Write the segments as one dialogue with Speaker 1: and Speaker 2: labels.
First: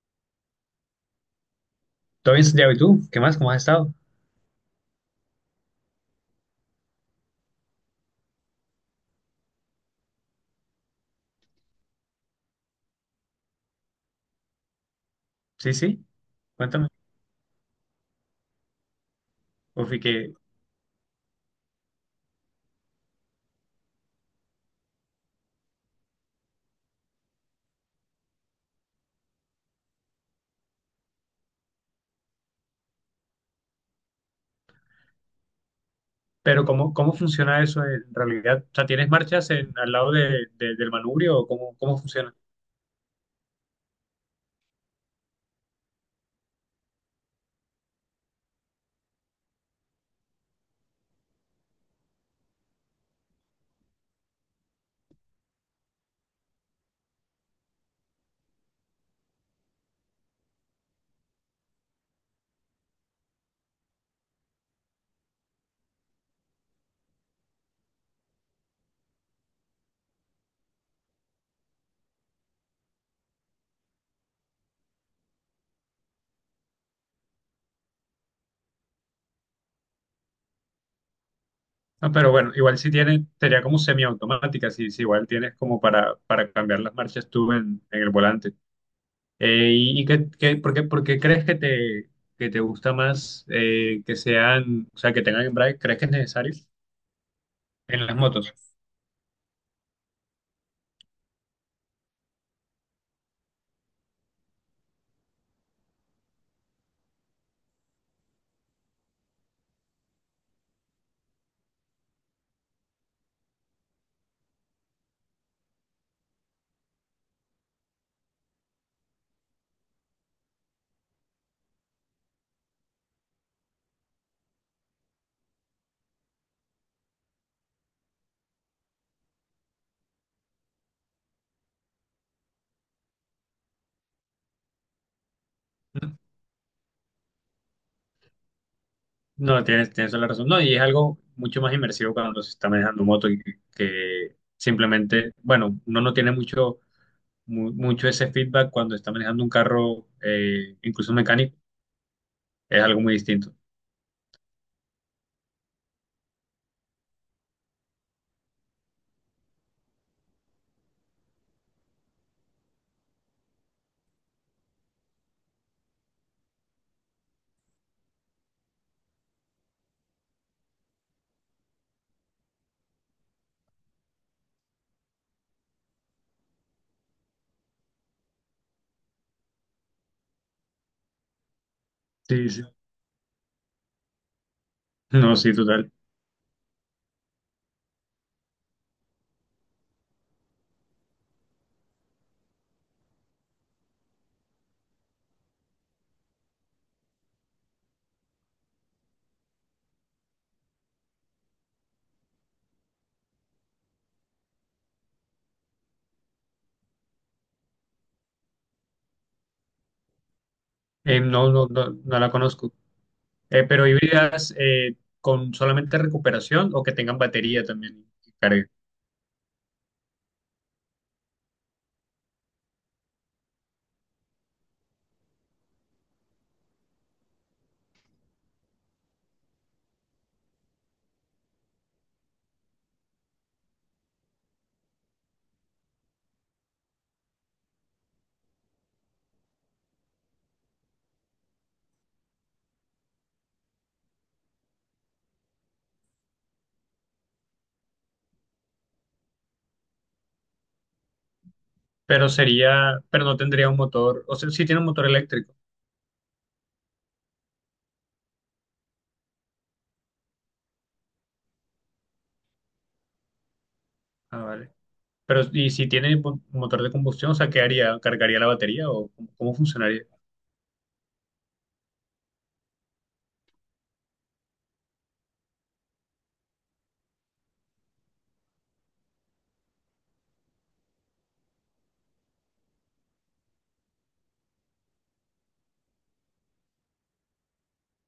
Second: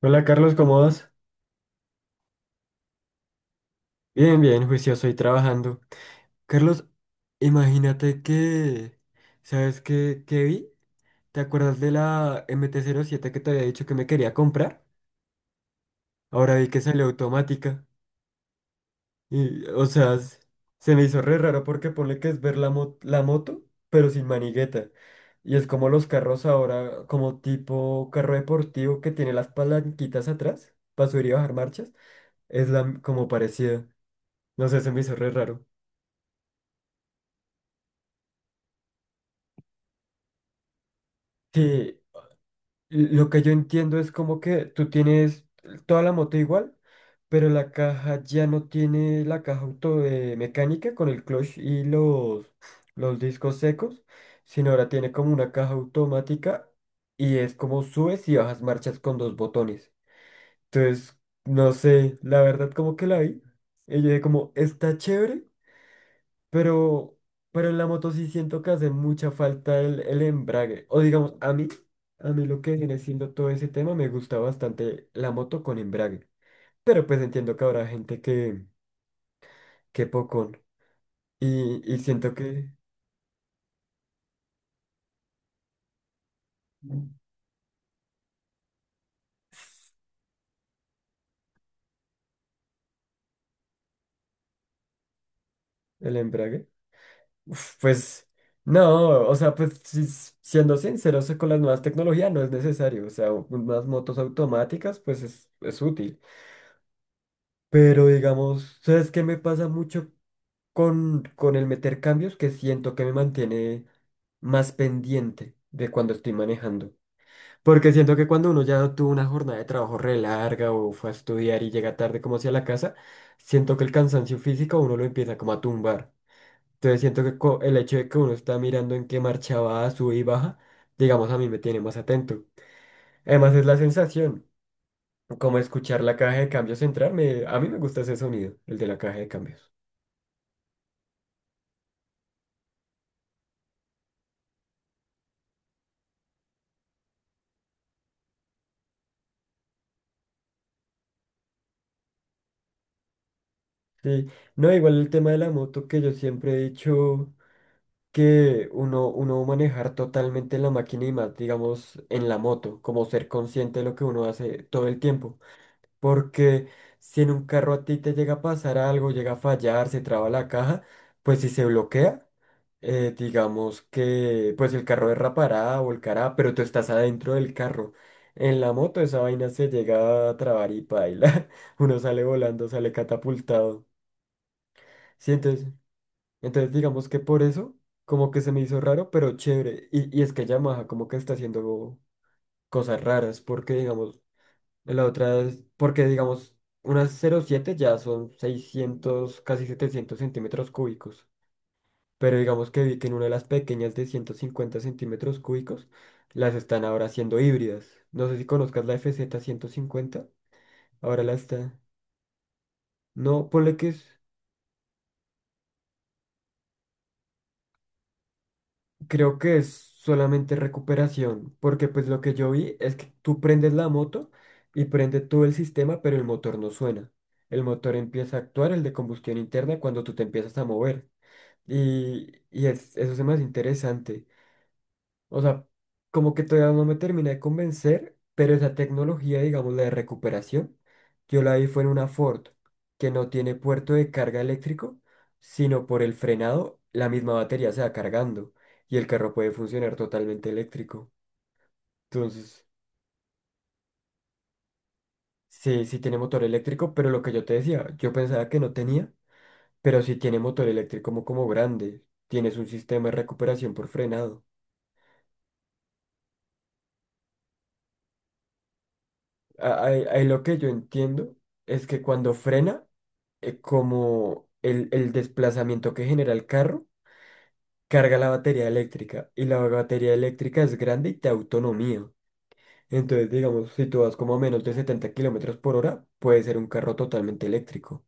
Speaker 1: Hola Carlos, ¿cómo vas?
Speaker 2: Todo bien, Santiago, ¿y tú? ¿Qué más? ¿Cómo has estado?
Speaker 1: Bien, bien, juicioso y trabajando. Carlos, imagínate que, ¿sabes qué vi? ¿Te acuerdas de la MT-07 que te había dicho que me quería comprar?
Speaker 2: Sí, sí,
Speaker 1: Ahora vi que
Speaker 2: cuéntame.
Speaker 1: salió automática. Y, o
Speaker 2: Uf, y
Speaker 1: sea,
Speaker 2: que,
Speaker 1: se me hizo re raro porque ponle que es ver la moto, pero sin manigueta. Y es como los carros ahora, como tipo carro deportivo que tiene las palanquitas atrás para subir y bajar marchas. Es como parecida. No sé, se me hizo re raro.
Speaker 2: pero ¿cómo, cómo funciona eso en realidad? O sea, ¿tienes marchas al lado del manubrio o cómo,
Speaker 1: Sí.
Speaker 2: cómo funciona?
Speaker 1: Lo que yo entiendo es como que tú tienes toda la moto igual, pero la caja ya no tiene la caja auto de mecánica con el clutch y los discos secos, sino ahora tiene como una caja automática y es como subes y bajas marchas con dos botones. Entonces, no sé, la verdad como que la vi. Y yo dije como, está chévere, pero, pero en la moto sí siento que hace mucha falta el embrague. O digamos, a mí lo que viene siendo todo ese tema, me gusta bastante la moto con embrague. Pero pues entiendo que habrá gente que pocón. Y
Speaker 2: Ah, pero
Speaker 1: siento
Speaker 2: bueno,
Speaker 1: que
Speaker 2: igual si tienes, sería como semiautomática, si igual tienes como para cambiar las marchas tú en el volante. ¿Y qué, por qué, por qué crees que te gusta más que sean, o sea, que tengan embrague? ¿Crees que es
Speaker 1: el
Speaker 2: necesario
Speaker 1: embrague, uf,
Speaker 2: en las
Speaker 1: pues
Speaker 2: motos?
Speaker 1: no, o sea, pues si siendo sinceros con las nuevas tecnologías no es necesario. O sea, unas motos automáticas, pues es útil. Pero digamos, ¿sabes qué me pasa mucho? Con el meter cambios que siento que me mantiene más pendiente de cuando estoy manejando. Porque siento que cuando uno ya tuvo una jornada de trabajo re larga o fue a estudiar y llega tarde como hacia la casa, siento que el cansancio físico a uno lo empieza como a tumbar. Entonces siento que el hecho de que uno está mirando en qué marcha va, sube y baja, digamos a mí me tiene más atento. Además es la sensación, como escuchar la caja de cambios entrar, a mí me gusta ese sonido, el de la caja de
Speaker 2: No,
Speaker 1: cambios.
Speaker 2: tienes, tienes toda la razón. No, y es algo mucho más inmersivo cuando se está manejando moto y que simplemente, bueno, uno no tiene mucho, mucho ese feedback cuando está manejando un carro, incluso mecánico, es algo muy distinto.
Speaker 1: Sí, no, igual el tema de la moto que yo siempre he dicho que uno, uno manejar totalmente la máquina y más, digamos, en la moto, como ser consciente de lo que uno hace todo el tiempo. Porque si en un carro a ti te llega a pasar algo, llega a fallar, se traba la caja, pues si se bloquea, digamos que pues el carro derrapará, volcará, pero tú estás adentro del carro. En la moto esa vaina se llega a trabar y paila. Uno sale
Speaker 2: Sí, sí.
Speaker 1: volando, sale catapultado.
Speaker 2: No, sí,
Speaker 1: ¿Sientes?
Speaker 2: total.
Speaker 1: Entonces, digamos que por eso, como que se me hizo raro, pero chévere. Y es que Yamaha como que está haciendo cosas raras, porque digamos, la otra es, porque digamos, unas 0,7 ya son 600 casi 700 centímetros cúbicos. Pero digamos que vi que en una de las pequeñas de 150 centímetros cúbicos, las están ahora haciendo híbridas. No sé si conozcas la FZ 50 ahora la
Speaker 2: No, no,
Speaker 1: está.
Speaker 2: no, no la conozco.
Speaker 1: No, ponle
Speaker 2: Pero
Speaker 1: que es.
Speaker 2: híbridas con solamente recuperación o que tengan batería también que cargue.
Speaker 1: Creo que es solamente recuperación, porque pues lo que yo vi es que tú prendes la moto y prende todo el sistema, pero el motor no suena. El motor empieza a actuar, el de combustión interna, cuando tú te empiezas a mover. Y, eso es más interesante. O sea, como que todavía no me termina de convencer, pero esa tecnología, digamos, la de recuperación, yo la vi fue en una Ford que no tiene puerto de carga eléctrico, sino por el frenado, la misma batería se va cargando y el carro puede funcionar totalmente eléctrico.
Speaker 2: Pero
Speaker 1: Entonces,
Speaker 2: sería, pero no tendría un motor, o sea, sí tiene un motor eléctrico.
Speaker 1: sí, sí tiene motor eléctrico, pero lo que yo te decía, yo pensaba que no tenía, pero sí tiene motor eléctrico como, como grande. Tienes un sistema de recuperación por
Speaker 2: Ah,
Speaker 1: frenado.
Speaker 2: vale. Pero, ¿y si tiene motor de combustión, o sea, qué haría? ¿Cargaría la batería o cómo, cómo funcionaría?
Speaker 1: Ahí, ahí lo que yo entiendo es que cuando frena, como el desplazamiento que genera el carro, carga la batería eléctrica y la batería eléctrica es grande y te da autonomía. Entonces, digamos, si tú vas como a menos de 70 kilómetros por hora, puede ser un carro totalmente eléctrico.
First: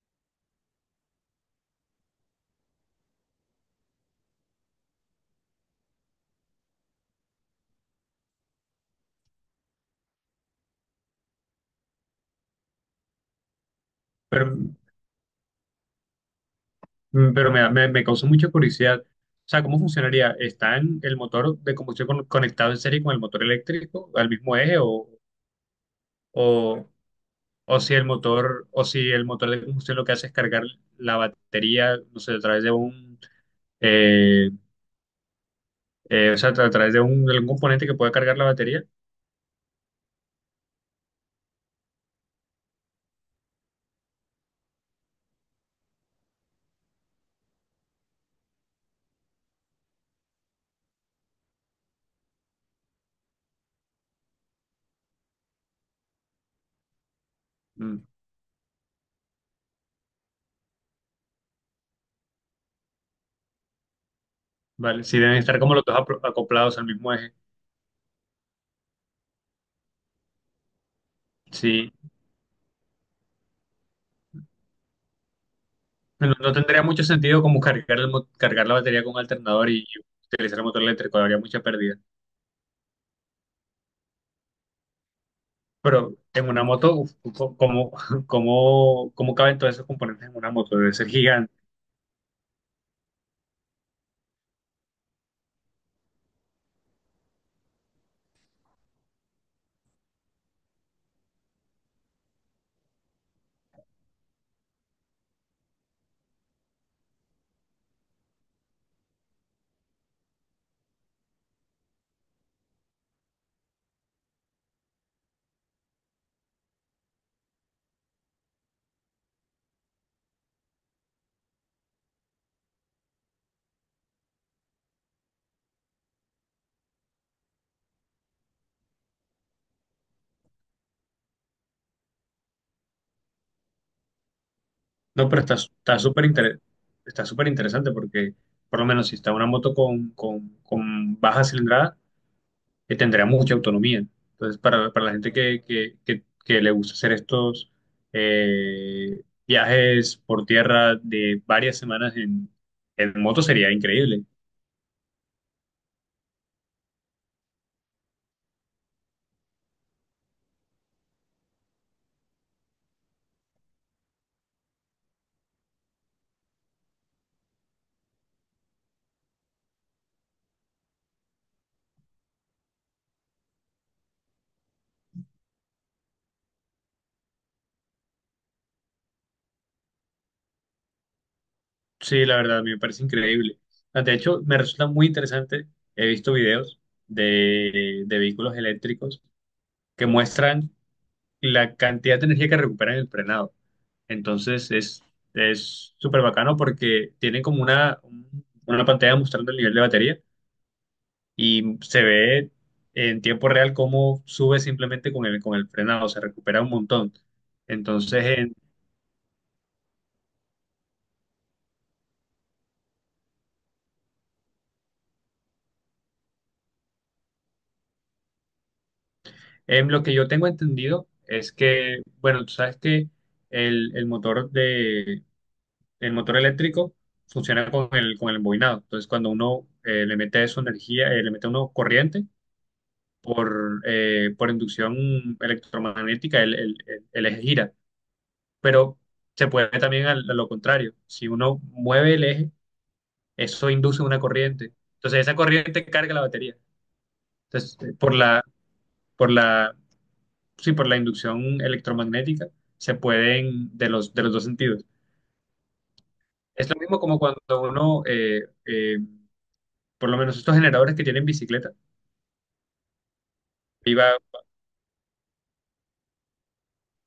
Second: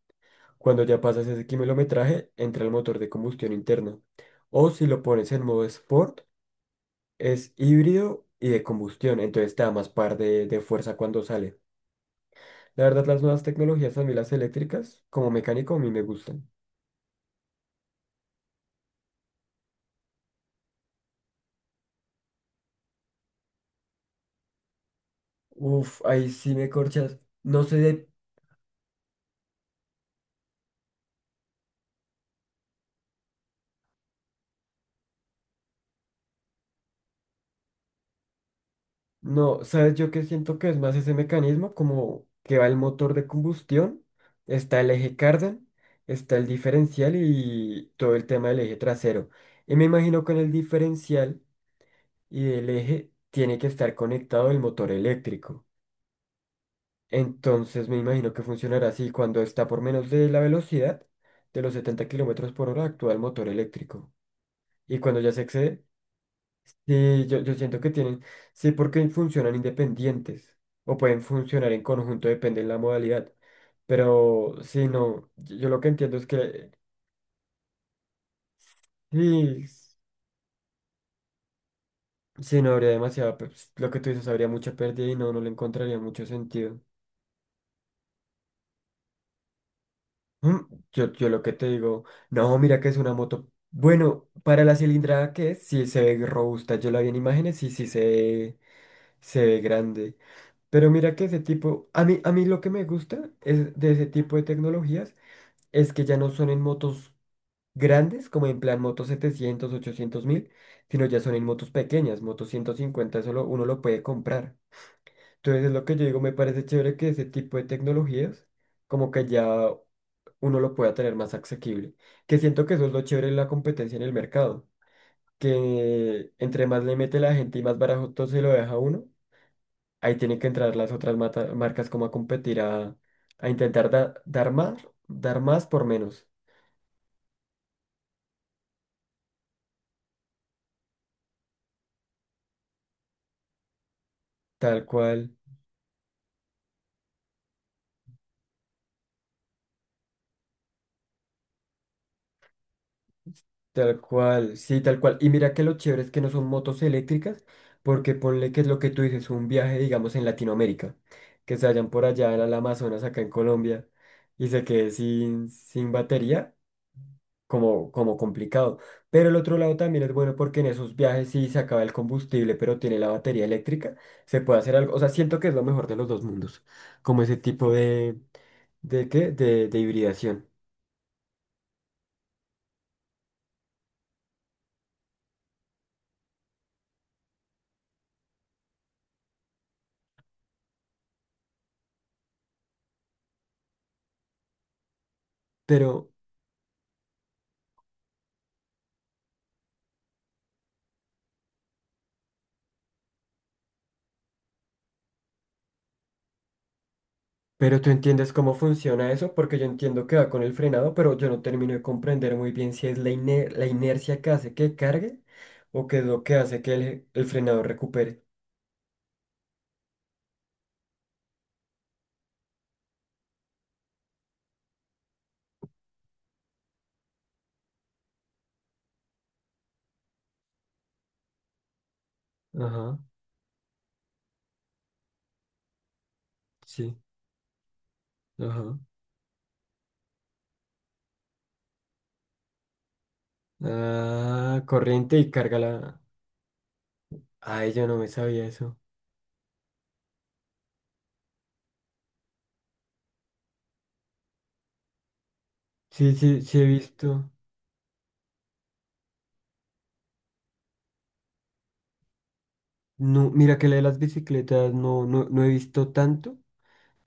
Speaker 1: Cuando ya pasas ese kilometraje, entra el motor de combustión interna. O si lo pones en modo sport, es híbrido y de combustión, entonces te da más par de fuerza cuando sale. La verdad, las nuevas tecnologías, a mí las
Speaker 2: Pero,
Speaker 1: eléctricas, como mecánico, a mí me gustan.
Speaker 2: pero me, me, me causó mucha curiosidad. O sea, ¿cómo funcionaría? ¿Está en el motor de combustión conectado en serie con el motor eléctrico al mismo eje
Speaker 1: Uf, ahí sí me
Speaker 2: o,
Speaker 1: corchas. No sé
Speaker 2: o si el
Speaker 1: de…
Speaker 2: motor o si el motor de combustión lo que hace es cargar la batería, no sé, a través de un eh, o sea, a través de un, de algún componente que pueda cargar la batería?
Speaker 1: No, ¿sabes yo qué siento que es más ese mecanismo? Como que va el motor de combustión, está el eje cardan, está el diferencial y todo el tema del eje trasero. Y me imagino que en el diferencial y el eje tiene que estar conectado el motor eléctrico. Entonces me
Speaker 2: Mm,
Speaker 1: imagino que funcionará así cuando está por menos de la velocidad de los 70 kilómetros por hora actúa el motor eléctrico. Y
Speaker 2: vale, si
Speaker 1: cuando ya
Speaker 2: deben
Speaker 1: se
Speaker 2: estar como
Speaker 1: excede,
Speaker 2: los dos acoplados al mismo
Speaker 1: sí,
Speaker 2: eje.
Speaker 1: yo siento que tienen, sí, porque funcionan independientes o pueden funcionar en
Speaker 2: Sí,
Speaker 1: conjunto, depende de la modalidad. Pero sí, no, yo lo que entiendo es
Speaker 2: no, no
Speaker 1: que
Speaker 2: tendría mucho sentido como cargar, el cargar la batería con un
Speaker 1: sí,
Speaker 2: alternador y
Speaker 1: sí,
Speaker 2: utilizar el motor eléctrico, habría mucha pérdida.
Speaker 1: no habría demasiada, lo que tú dices, habría mucha pérdida y no, no le encontraría
Speaker 2: Pero
Speaker 1: mucho
Speaker 2: en una
Speaker 1: sentido.
Speaker 2: moto, uf, ¿cómo, cómo, cómo caben todos esos componentes en una
Speaker 1: Mm.
Speaker 2: moto? Debe ser
Speaker 1: Yo lo que
Speaker 2: gigante.
Speaker 1: te digo, no, mira que es una moto. Bueno, para la cilindrada que es, sí se ve robusta. Yo la vi en imágenes y sí se ve grande. Pero mira que ese tipo, a mí lo que me gusta es de ese tipo de tecnologías es que ya no son en motos grandes, como en plan motos 700, 800 mil, sino ya son en motos pequeñas, motos 150, uno lo puede comprar. Entonces es lo que yo digo, me parece chévere que ese tipo de tecnologías, como que ya uno lo pueda tener más asequible. Que siento que eso es lo chévere de la competencia en el mercado, que entre más le mete la gente y más barato se lo deja a uno. Ahí tienen que entrar las otras marcas como a competir, a intentar
Speaker 2: No, pero
Speaker 1: dar
Speaker 2: está
Speaker 1: más por
Speaker 2: está
Speaker 1: menos.
Speaker 2: está súper interesante porque, por lo menos, si está una moto con baja cilindrada, que tendrá mucha autonomía. Entonces,
Speaker 1: Tal
Speaker 2: para la
Speaker 1: cual,
Speaker 2: gente que, que le gusta hacer estos viajes por tierra de varias semanas en moto sería
Speaker 1: tal
Speaker 2: increíble.
Speaker 1: cual, sí, tal cual. Y mira que lo chévere es que no son motos eléctricas, porque ponle que es lo que tú dices, un viaje, digamos, en Latinoamérica, que se vayan por allá al el Amazonas, acá en Colombia, y se quede sin, sin batería. Como, como complicado. Pero el otro lado también es bueno porque en esos viajes si se acaba el combustible, pero tiene la batería eléctrica, se puede hacer algo. O sea, siento que es lo mejor de los dos mundos, como ese tipo ¿de qué? De hibridación.
Speaker 2: Sí, la verdad, a mí me parece increíble. Ah, de hecho, me resulta muy interesante. He visto videos de vehículos eléctricos que muestran la cantidad de energía que recuperan en el frenado. Entonces es
Speaker 1: Pero,
Speaker 2: súper bacano porque tienen como una pantalla mostrando el nivel de batería y se ve en tiempo real cómo sube simplemente con el frenado, se recupera un montón.
Speaker 1: pero tú
Speaker 2: Entonces,
Speaker 1: entiendes cómo funciona eso, porque yo entiendo que va con el frenado, pero yo no termino de comprender muy bien si es la inercia que hace que cargue o qué es lo que hace que el frenado recupere.
Speaker 2: en lo que yo tengo entendido es que, bueno, tú sabes que el motor de, el motor eléctrico funciona con el embobinado. Entonces, cuando uno le mete su energía, le mete uno corriente
Speaker 1: Ajá,
Speaker 2: por inducción electromagnética, el,
Speaker 1: sí,
Speaker 2: el eje gira.
Speaker 1: ajá.
Speaker 2: Pero se puede también a lo contrario. Si uno mueve el eje, eso induce una
Speaker 1: Ah,
Speaker 2: corriente.
Speaker 1: corriente
Speaker 2: Entonces
Speaker 1: y
Speaker 2: esa
Speaker 1: carga
Speaker 2: corriente
Speaker 1: la…
Speaker 2: carga la batería.
Speaker 1: Ay,
Speaker 2: Entonces,
Speaker 1: yo no me sabía eso.
Speaker 2: por la, sí, por la inducción electromagnética se pueden de los dos sentidos.
Speaker 1: Sí, sí, sí he
Speaker 2: Es lo mismo como
Speaker 1: visto.
Speaker 2: cuando uno, por lo menos estos generadores que tienen bicicleta,
Speaker 1: No, mira que la de las
Speaker 2: iba,
Speaker 1: bicicletas no, no, no he visto tanto,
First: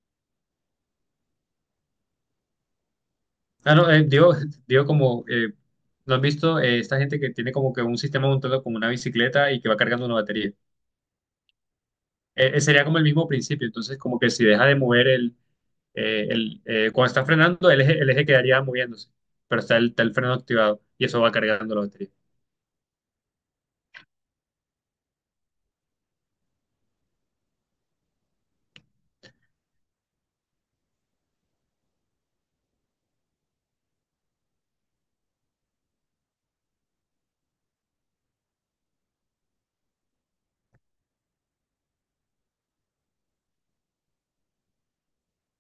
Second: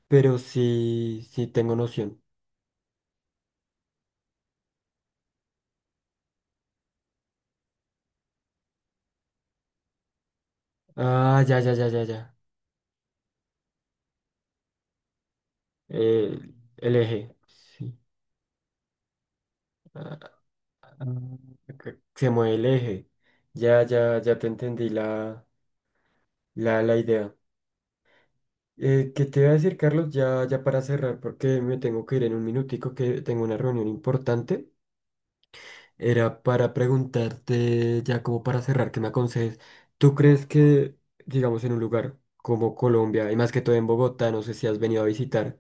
Speaker 1: pero sí, sí tengo noción.
Speaker 2: ah, no, digo, digo como, ¿no has visto esta gente que tiene como que un sistema montado como una bicicleta y que va cargando una batería?
Speaker 1: Ah, ya, ya, ya, ya, ya.
Speaker 2: Sería como el mismo principio, entonces como que si deja de mover el,
Speaker 1: Eh, el
Speaker 2: cuando está
Speaker 1: eje.
Speaker 2: frenando,
Speaker 1: Sí.
Speaker 2: el eje quedaría moviéndose, pero está el
Speaker 1: Ah,
Speaker 2: freno activado y
Speaker 1: ah,
Speaker 2: eso va cargando la
Speaker 1: ok.
Speaker 2: batería.
Speaker 1: Se mueve el eje. Ya, ya, ya te entendí la, la idea. ¿Qué te voy a decir, Carlos? Ya, ya para cerrar, porque me tengo que ir en un minutico que tengo una reunión importante. Era para preguntarte, ya como para cerrar, que me aconsejes. ¿Tú crees que, digamos, en un lugar como Colombia, y más que todo en Bogotá, no sé si has venido a visitar,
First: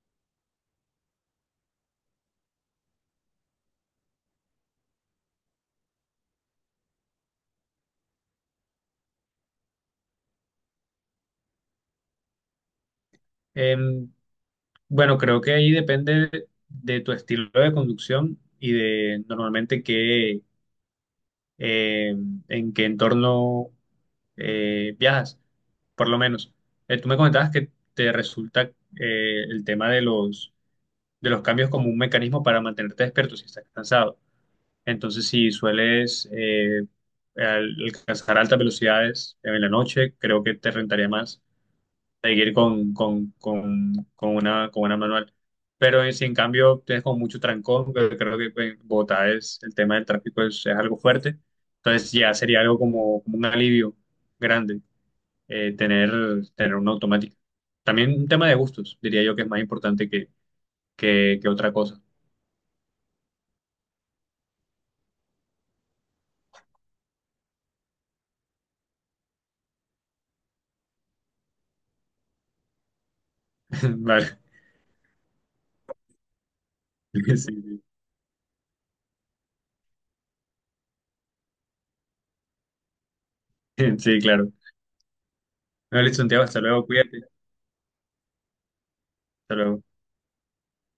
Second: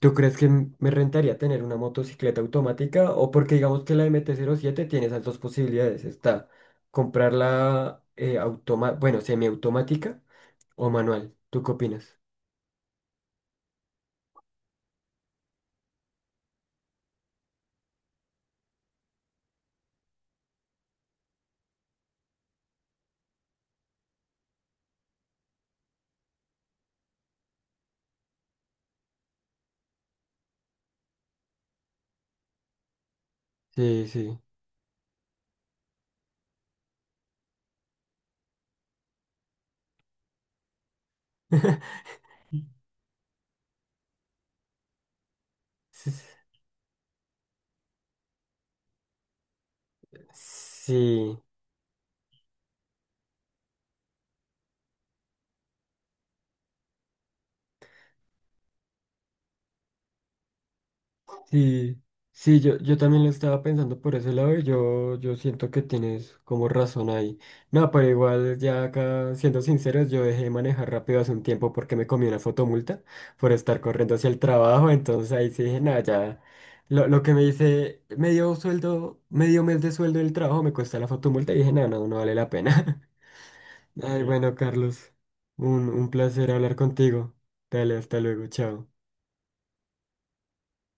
Speaker 1: ¿tú crees que me rentaría tener una motocicleta automática? O porque digamos que la MT-07 tiene esas dos posibilidades. Está comprarla bueno, semiautomática o manual. ¿Tú qué opinas?
Speaker 2: Em, bueno, creo que ahí depende de tu estilo de conducción y de normalmente qué, en qué entorno viajas, por lo menos. Tú me comentabas que te resulta el tema de los cambios como un mecanismo para mantenerte despierto si estás
Speaker 1: Sí,
Speaker 2: cansado.
Speaker 1: sí.
Speaker 2: Entonces, si sueles alcanzar altas velocidades en la noche, creo que te rentaría más seguir con una manual. Pero si en cambio tienes como mucho trancón, que creo que pues, en Bogotá es, el tema del tráfico es algo
Speaker 1: Sí.
Speaker 2: fuerte, entonces ya sería algo como, como un alivio grande tener, tener una automática. También un tema de gustos, diría yo que es más importante que otra cosa.
Speaker 1: Sí, sí, yo también lo estaba pensando por ese lado y yo siento que tienes como razón ahí. No, pero igual ya acá, siendo sinceros, yo dejé de manejar rápido hace un tiempo porque me comí una fotomulta por estar corriendo hacia el
Speaker 2: Vale.
Speaker 1: trabajo, entonces ahí sí dije, nada, ya, lo que me
Speaker 2: Sí,
Speaker 1: dice medio sueldo, medio mes de sueldo del trabajo me cuesta la fotomulta y dije, nada, no, no vale la pena.
Speaker 2: sí,
Speaker 1: Ay,
Speaker 2: sí,
Speaker 1: ujú.
Speaker 2: claro.
Speaker 1: Bueno, Carlos, un
Speaker 2: Vale, Santiago,
Speaker 1: placer
Speaker 2: hasta
Speaker 1: hablar
Speaker 2: luego, cuídate,
Speaker 1: contigo. Dale, hasta luego, chao.
Speaker 2: hasta luego.